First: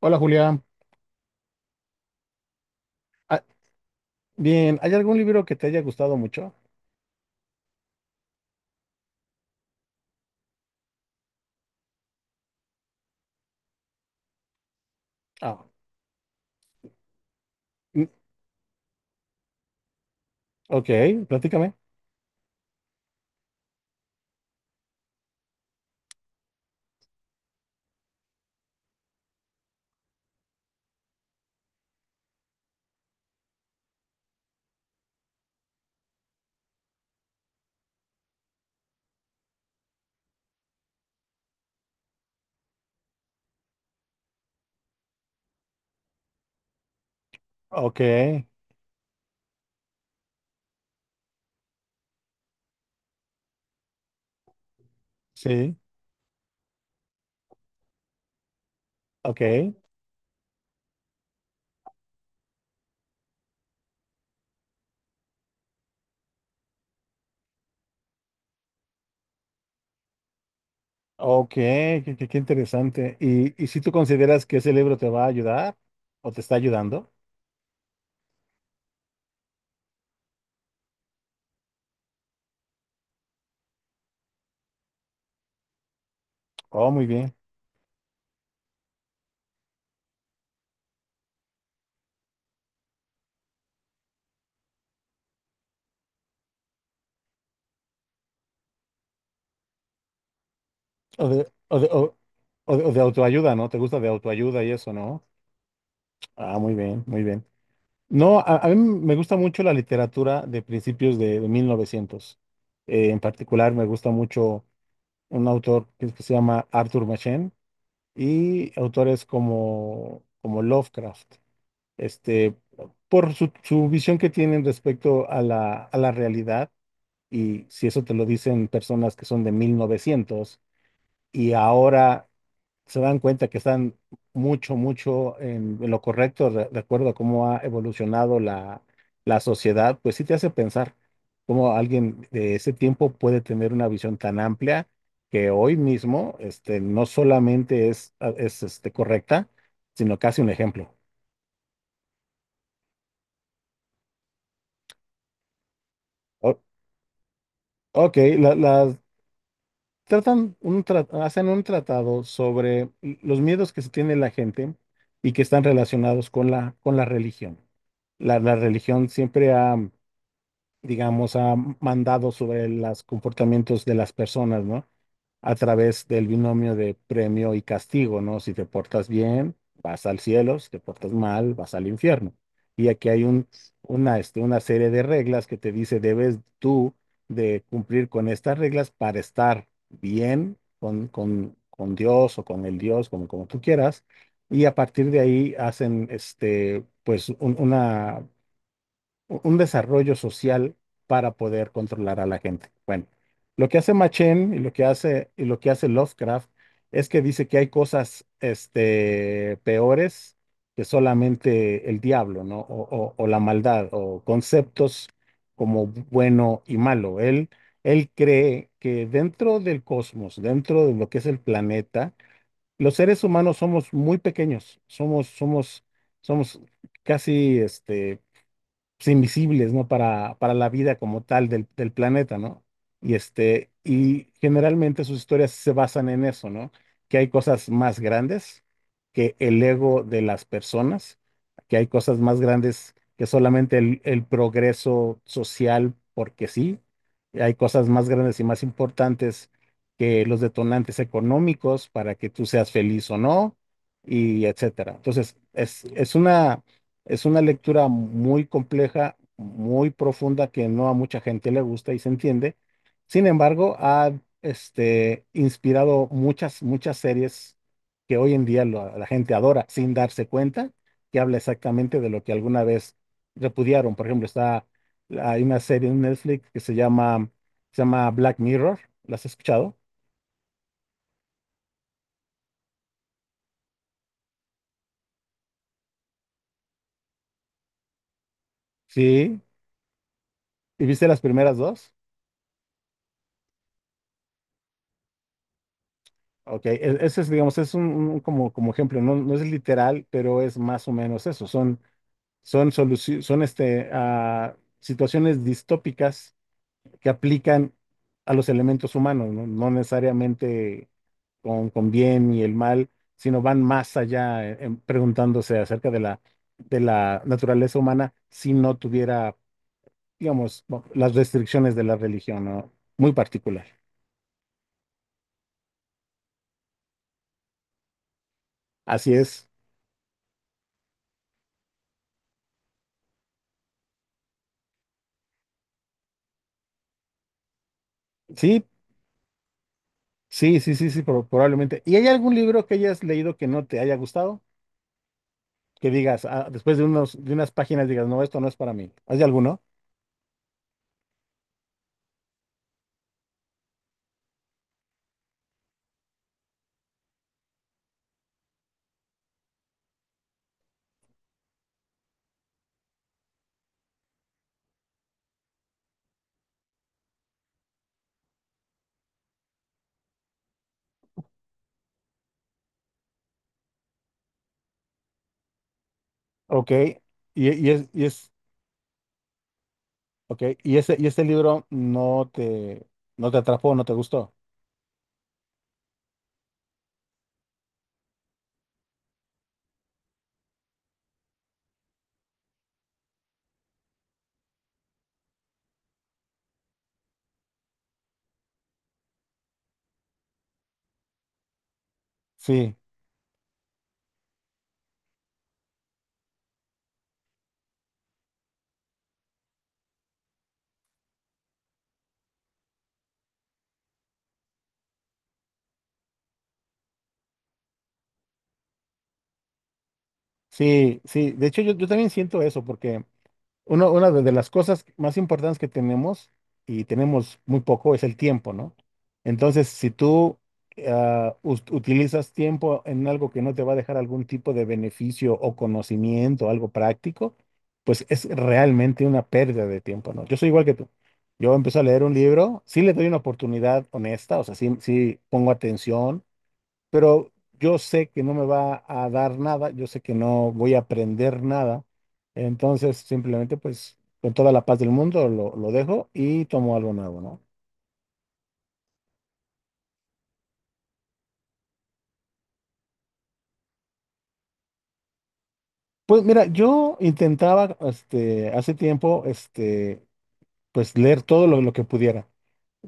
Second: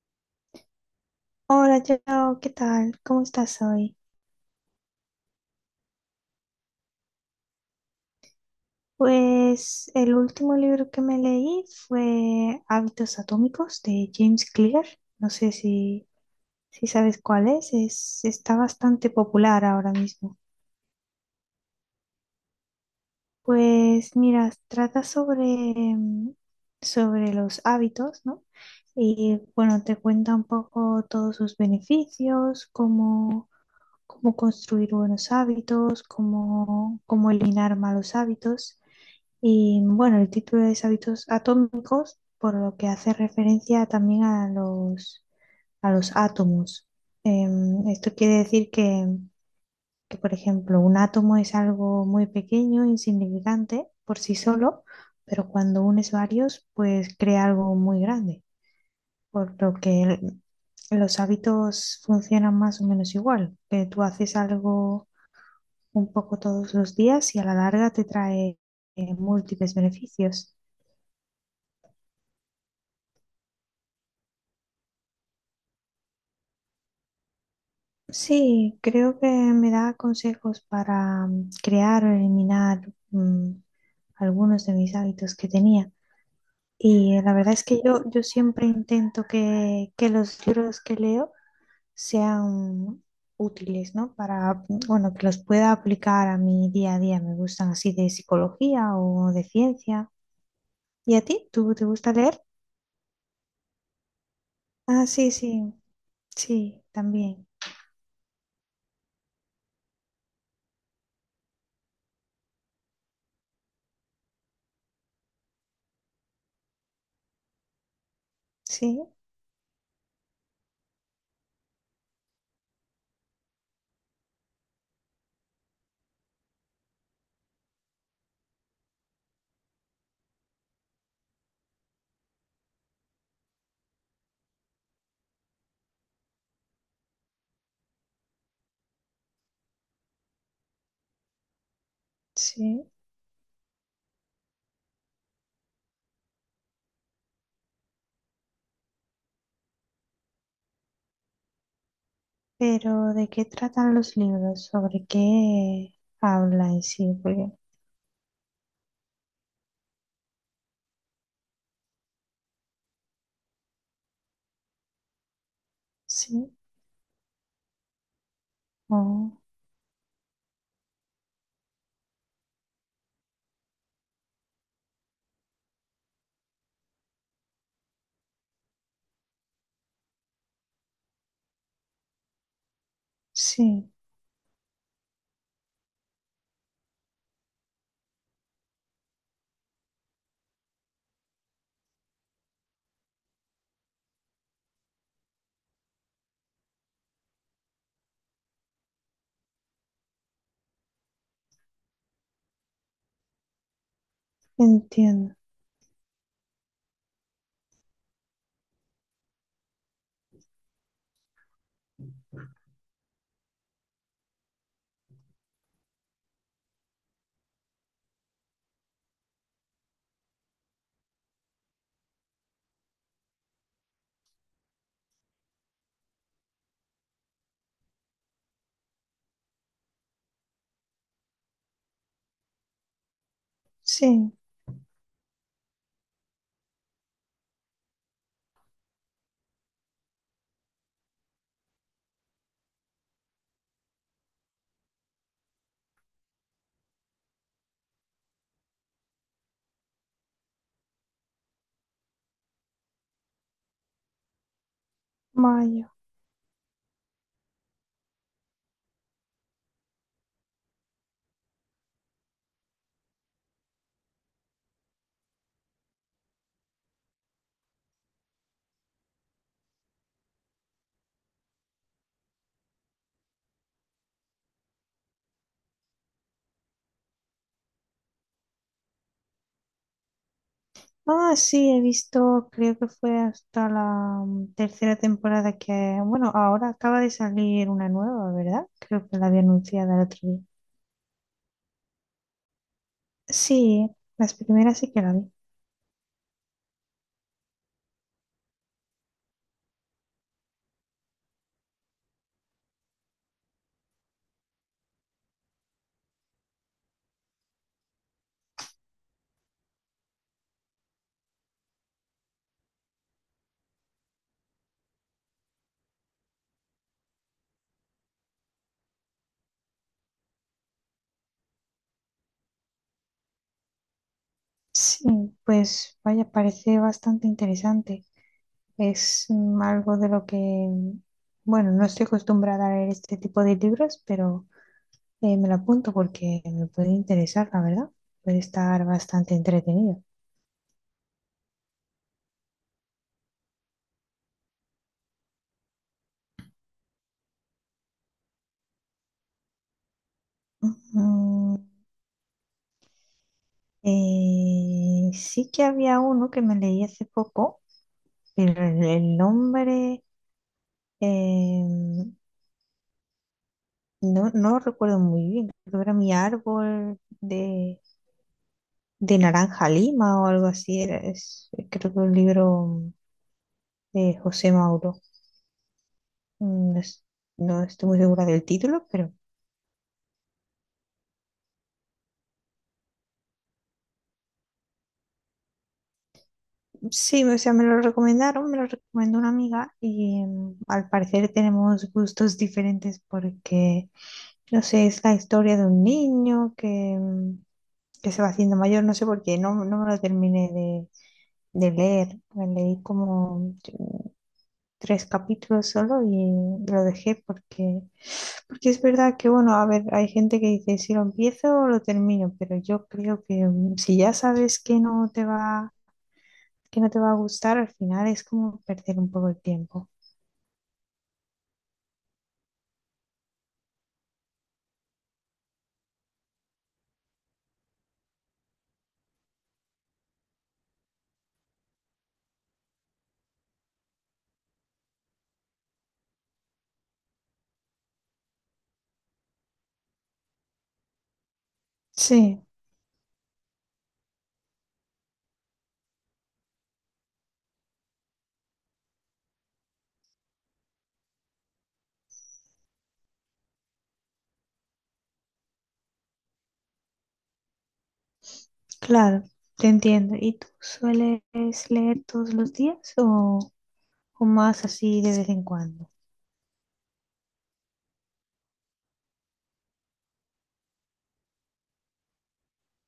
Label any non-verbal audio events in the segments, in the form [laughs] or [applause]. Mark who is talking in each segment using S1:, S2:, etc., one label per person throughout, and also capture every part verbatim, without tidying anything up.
S1: Hola, Julia.
S2: Hola, Joe, ¿qué tal? ¿Cómo
S1: Ah,
S2: estás hoy?
S1: bien, ¿hay algún libro que te haya gustado mucho?
S2: Pues el último libro que me leí fue Hábitos Atómicos de James Clear. No sé
S1: Ah.
S2: si, si sabes cuál es.
S1: Mm.
S2: es. Está bastante popular ahora mismo.
S1: Ok, platícame.
S2: Pues mira, trata sobre, mm, sobre los hábitos, ¿no? Y bueno, te cuenta un poco todos sus beneficios, cómo, cómo construir buenos hábitos, cómo, cómo eliminar malos hábitos. Y bueno, el título es Hábitos atómicos, por lo que hace referencia también a los, a los átomos. Em,
S1: Ok.
S2: esto quiere decir que, que, por ejemplo, un átomo es algo muy pequeño, insignificante por sí solo, pero
S1: Sí.
S2: cuando unes varios, pues crea algo muy grande, por lo
S1: Ok,
S2: que el- los hábitos funcionan más o menos igual, que tú haces algo un poco todos los días y a la larga te trae eh, múltiples beneficios.
S1: ok, qué, qué- qué interesante. ¿Y, y si tú consideras que ese libro te va a ayudar o te está ayudando?
S2: Sí, creo que me da consejos para mm, crear o eliminar mm, algunos de mis hábitos que tenía.
S1: Oh, muy
S2: Y eh, la
S1: bien.
S2: verdad es que yo, yo siempre intento que, que los libros que leo sean útiles, ¿no? Para, mm, bueno, que los pueda aplicar a mi día a día. Me gustan así de psicología o de ciencia. ¿Y a
S1: O de,
S2: ti? ¿Tú
S1: o
S2: te
S1: de- o-
S2: gusta leer?
S1: o de- o de autoayuda, ¿no? ¿Te gusta de autoayuda y eso,
S2: Ah,
S1: no?
S2: sí, sí,
S1: Ah, muy
S2: sí,
S1: bien, muy bien.
S2: también.
S1: No, a, a mí me gusta mucho la literatura de principios de, de mil novecientos. Eh, en particular, me gusta mucho. Un autor que que se llama Arthur Machen y
S2: Sí,
S1: autores como, como Lovecraft, este, por su, su visión que tienen respecto a la, a la realidad, y si eso te lo dicen personas que son de mil novecientos y ahora se dan cuenta que están mucho, mucho en, en lo correcto de, de acuerdo a cómo ha evolucionado la, la sociedad, pues sí te hace pensar cómo alguien de ese
S2: sí.
S1: tiempo puede tener una visión tan amplia que hoy mismo, este, no solamente es, es este, correcta, sino casi un ejemplo.
S2: Pero, ¿de qué tratan los libros? ¿Sobre qué
S1: O-
S2: habla en sí? Porque,
S1: ok, la- las tratan un tra- hacen un tratado sobre los miedos que se tiene la gente y que están relacionados con
S2: sí,
S1: la, con la religión. La, la religión
S2: oh,
S1: siempre ha, digamos, ha mandado sobre los comportamientos de las personas, ¿no? A través del binomio de premio y castigo, ¿no? Si te portas bien, vas al cielo; si te portas mal, vas al infierno. Y aquí hay un,
S2: sí,
S1: una, este, una serie de reglas que te dice, debes tú de cumplir con estas reglas para estar bien con, con, con Dios, o con el Dios, como, como tú quieras. Y a partir de ahí hacen, este, pues, un- una u- un desarrollo social para poder controlar a la gente. Bueno, lo que hace Machen y lo que hace,
S2: entiendo.
S1: y lo que hace Lovecraft es que dice que hay cosas, este, peores que solamente el diablo, ¿no? O, o- o la maldad, o conceptos como bueno y malo. Él, él cree que dentro del cosmos, dentro de lo que es el planeta, los seres humanos somos muy pequeños, somos, somos, somos casi, este, pues, invisibles, ¿no? Para, para la vida como tal del, del planeta, ¿no? Y este, y
S2: Sí,
S1: generalmente sus historias se basan en eso, ¿no? Que hay cosas más grandes que el ego de las personas, que hay cosas más grandes que solamente el, el progreso social, porque sí, hay cosas más grandes y más importantes que los detonantes económicos para que tú seas feliz o no, y etcétera. Entonces, es,
S2: mayo.
S1: es una es una lectura muy compleja, muy profunda, que no a mucha gente le gusta y se entiende. Sin embargo, ha, este, inspirado muchas, muchas series que hoy en día lo- la gente adora sin darse cuenta, que habla exactamente de lo que alguna vez repudiaron. Por ejemplo, está, hay una serie en Netflix que se llama, se llama Black Mirror. ¿La has escuchado?
S2: Ah, sí, he visto, creo que fue hasta la mm, tercera temporada que, bueno, ahora acaba de salir una nueva, ¿verdad? Creo que la había
S1: Sí.
S2: anunciada el otro día.
S1: ¿Y viste las primeras dos?
S2: Sí, las primeras sí que la vi.
S1: Ok, e- ese es, digamos, es un, un como, como ejemplo, no, no es literal, pero es más o menos eso. Son, son soluci- son este, ah, situaciones distópicas que aplican a los elementos humanos, no, no necesariamente con, con bien y el mal, sino van más allá en- en preguntándose acerca de la, de la naturaleza humana si no tuviera, digamos, bueno, las restricciones de la religión, ¿no? Muy particular.
S2: Sí, pues vaya, parece bastante interesante.
S1: Así
S2: Es
S1: es.
S2: mm, algo de lo que, mm, bueno, no estoy acostumbrada a leer este tipo de libros, pero eh, me lo apunto porque me puede interesar, la verdad. Puede
S1: Sí.
S2: estar bastante entretenido.
S1: Sí, sí, sí, sí, pro- probablemente. ¿Y hay algún libro que hayas leído que no te haya gustado? Que digas, ah, después de unos, de unas páginas digas, no, esto no es para mí. ¿Hay alguno?
S2: Ujú. Eh, sí que había uno que me leí hace poco, pero el, el nombre eh, no, no lo recuerdo muy bien. Creo que era Mi árbol de, de, naranja lima o algo así. Era, es- creo que un libro de José Mauro.
S1: Ok.
S2: Mm, no, es-
S1: Y,
S2: no
S1: y es,
S2: estoy muy
S1: y
S2: segura
S1: es,
S2: del título, pero
S1: ok. Y ese, y este libro no te, no te atrapó, no te gustó.
S2: sí, o sea, me lo recomendaron, me lo recomendó una amiga y em, al parecer tenemos gustos diferentes porque, no sé, es la historia de un niño que, em, que se va haciendo mayor, no sé por qué, no, no me lo terminé de, de leer, me
S1: Sí,
S2: leí como tres capítulos solo y lo dejé porque, porque es verdad que, bueno, a ver, hay gente que dice si lo empiezo o lo termino, pero yo creo que mm, si ya sabes que no te va, que no te va a gustar, al final es como perder un poco el tiempo.
S1: sí, sí. De hecho, yo, yo también siento eso, porque Uno- una de de las cosas más importantes que tenemos, y tenemos muy poco, es el tiempo, ¿no? Entonces, si tú ah, us- utilizas tiempo en algo que no te va a dejar algún tipo de beneficio o conocimiento, algo práctico, pues es realmente una pérdida de tiempo, ¿no? Yo soy igual que tú. Yo empiezo a leer un
S2: Sí,
S1: libro, sí le doy una oportunidad honesta, o sea, sí, sí pongo atención, pero yo sé que no me va a dar nada, yo sé que no voy a aprender nada, entonces simplemente, pues, con toda la paz del mundo lo, lo dejo y tomo algo nuevo, ¿no?
S2: claro, te entiendo. ¿Y tú sueles leer todos los días o, o más así de vez en cuando?
S1: Pues mira, yo intentaba, este, hace tiempo, este, pues leer todo lo, lo que pudiera.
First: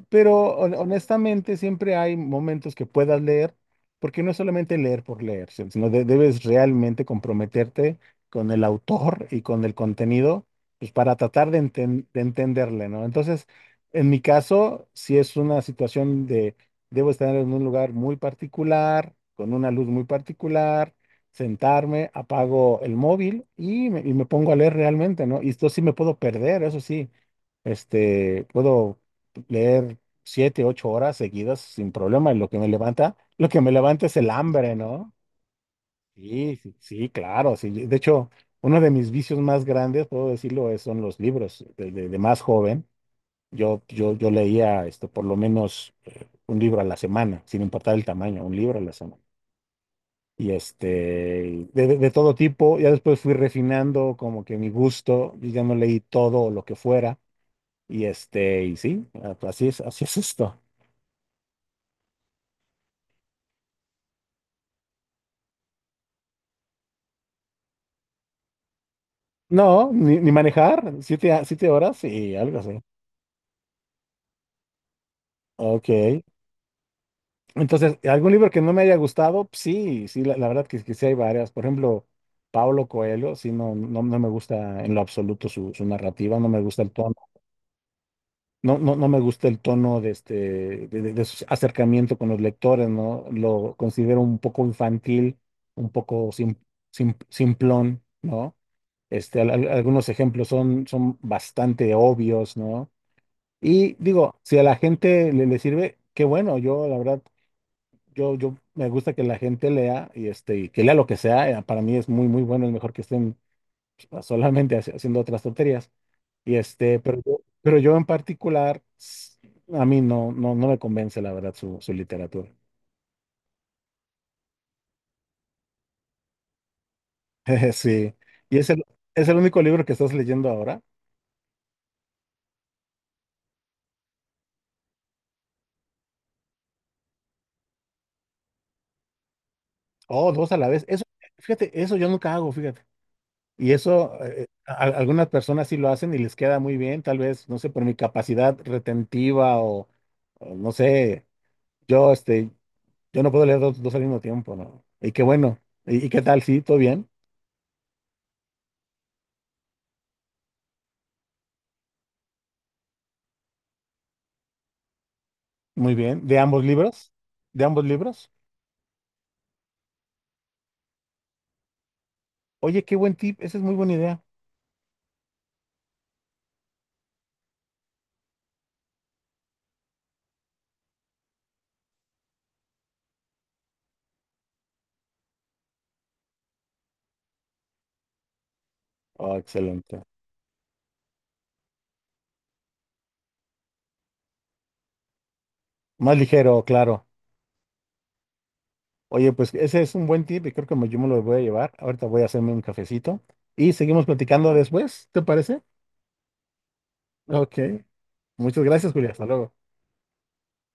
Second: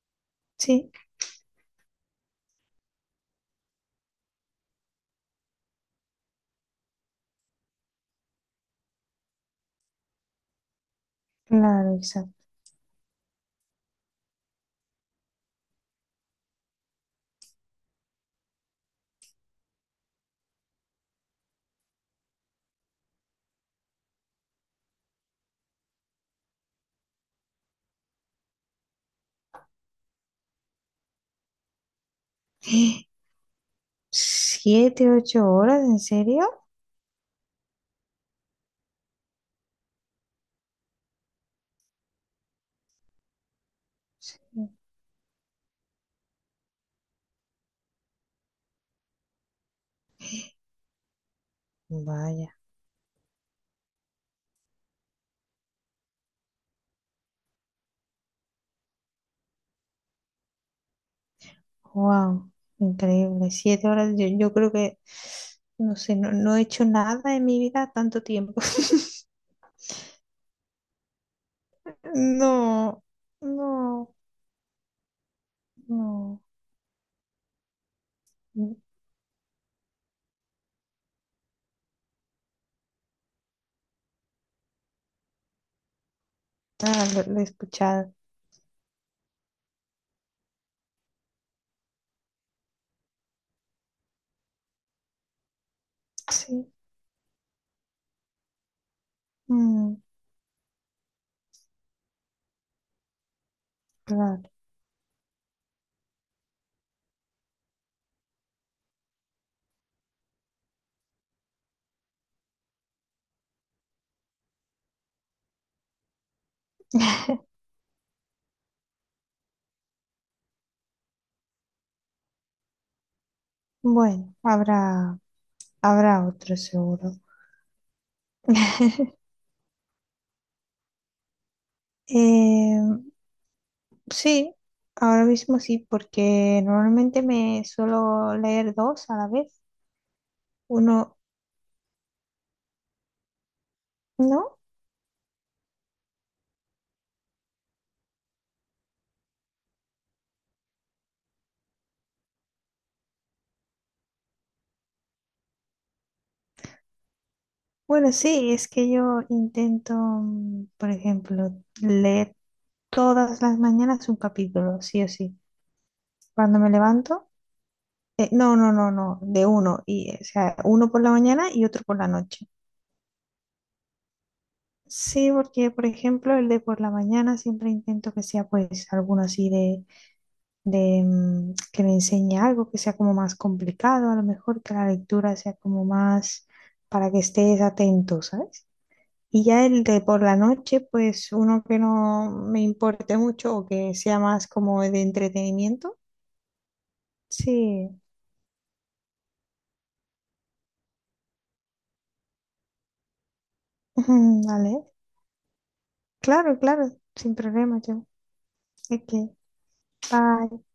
S1: Pero hon-
S2: Sí,
S1: honestamente siempre hay momentos que puedas leer, porque no es solamente leer por leer, si- sino de- debes realmente comprometerte con el autor y con el contenido, pues para tratar de,
S2: claro,
S1: enten- de
S2: exacto.
S1: entenderle, ¿no? Entonces, en mi caso, si es una situación de: debo estar en un lugar muy particular, con una luz muy particular, sentarme, apago el móvil y me, y me pongo a leer realmente, ¿no? Y esto sí me puedo perder, eso sí, este, puedo leer siete, ocho horas seguidas sin problema. Y lo que me levanta,
S2: [gasps]
S1: lo que me levanta es el hambre,
S2: ¿Siete,
S1: ¿no?
S2: ocho horas? ¿En serio?
S1: Sí, sí, sí, claro, sí. De hecho, uno de mis vicios más grandes, puedo decirlo, es- son los libros. De, de- de más joven, yo, yo, yo
S2: Sí.
S1: leía esto por lo menos, eh, un libro a la semana, sin importar el tamaño, un libro a la semana. Y este, de, de- de todo
S2: Vaya.
S1: tipo, ya después fui refinando como que mi gusto, y ya no leí todo lo que fuera. Y este, y sí, así es, así es esto.
S2: Wow, increíble. Siete horas, yo, yo creo que, no sé, no, no he hecho nada en mi vida tanto tiempo. [laughs]
S1: No, ni, ni manejar, siete, a- siete horas, sí, algo así.
S2: No, no,
S1: Ok.
S2: no.
S1: Entonces, ¿algún libro que no me haya gustado? Sí, sí, la, la verdad que, que sí hay varias. Por ejemplo, Pablo Coelho, sí, no, no, no me gusta en lo absoluto su, su narrativa, no me gusta el
S2: Ah,
S1: tono.
S2: lo, lo he escuchado.
S1: No, no, no me gusta el tono de este, de, de- de su acercamiento con los lectores, ¿no? Lo considero un poco infantil, un poco sim-
S2: Sí.
S1: sim- simplón, ¿no? Este, al- al-
S2: Mm,
S1: algunos ejemplos son, son bastante obvios, ¿no? Y digo,
S2: claro.
S1: si a la gente le, le sirve, qué bueno, yo la verdad, yo, yo me gusta que la gente lea y este, y que lea lo que sea, eh, para mí es muy, muy bueno, es mejor que estén, pues, solamente haci- haciendo otras tonterías. Y este, pero yo,
S2: [laughs]
S1: pero yo en particular, s- a mí no, no, no me convence la verdad su, su literatura.
S2: Bueno, habrá, habrá otro seguro.
S1: [laughs] Sí. Y es el,
S2: [laughs]
S1: ¿Es el único libro que estás leyendo ahora?
S2: Eh, sí, ahora mismo sí, porque normalmente me suelo leer dos a la vez.
S1: Oh, dos a la vez. Eso,
S2: Uno,
S1: fíjate, eso yo nunca hago, fíjate. Y eso, eh,
S2: ¿no?
S1: a- algunas personas sí lo hacen y les queda muy bien, tal vez, no sé, por mi capacidad retentiva o, o no sé, yo, este, yo no puedo leer dos, dos al mismo tiempo, ¿no? Y qué bueno. ¿Y, y qué tal? Sí, todo bien,
S2: Bueno, sí, es que yo intento, mm, por ejemplo, leer todas las mañanas un capítulo, sí o sí.
S1: muy bien. ¿De
S2: Cuando
S1: ambos
S2: me
S1: libros?
S2: levanto,
S1: ¿De ambos
S2: eh,
S1: libros?
S2: no, no, no, no, de uno, y, o sea, uno por la mañana y otro por la noche.
S1: Oye, qué buen tip, esa es muy buena idea.
S2: Sí, porque, por ejemplo, el de por la mañana siempre intento que sea, pues, alguno así de, de, mm, que me enseñe algo, que sea como más complicado, a lo mejor que la lectura sea como más para que estés atento, ¿sabes?
S1: Oh,
S2: Y ya el de
S1: excelente.
S2: por la noche, pues uno que no me importe mucho o que sea más como de entretenimiento.
S1: Más ligero, claro.
S2: Sí,
S1: Oye, pues ese es un buen tip y creo que me- yo me lo voy a llevar. Ahorita voy a hacerme un cafecito y seguimos
S2: [laughs]
S1: platicando
S2: vale.
S1: después, ¿te parece?
S2: Claro, claro, sin
S1: Ok.
S2: problema yo.
S1: Muchas gracias,
S2: Es
S1: Julia. Hasta luego.
S2: bye.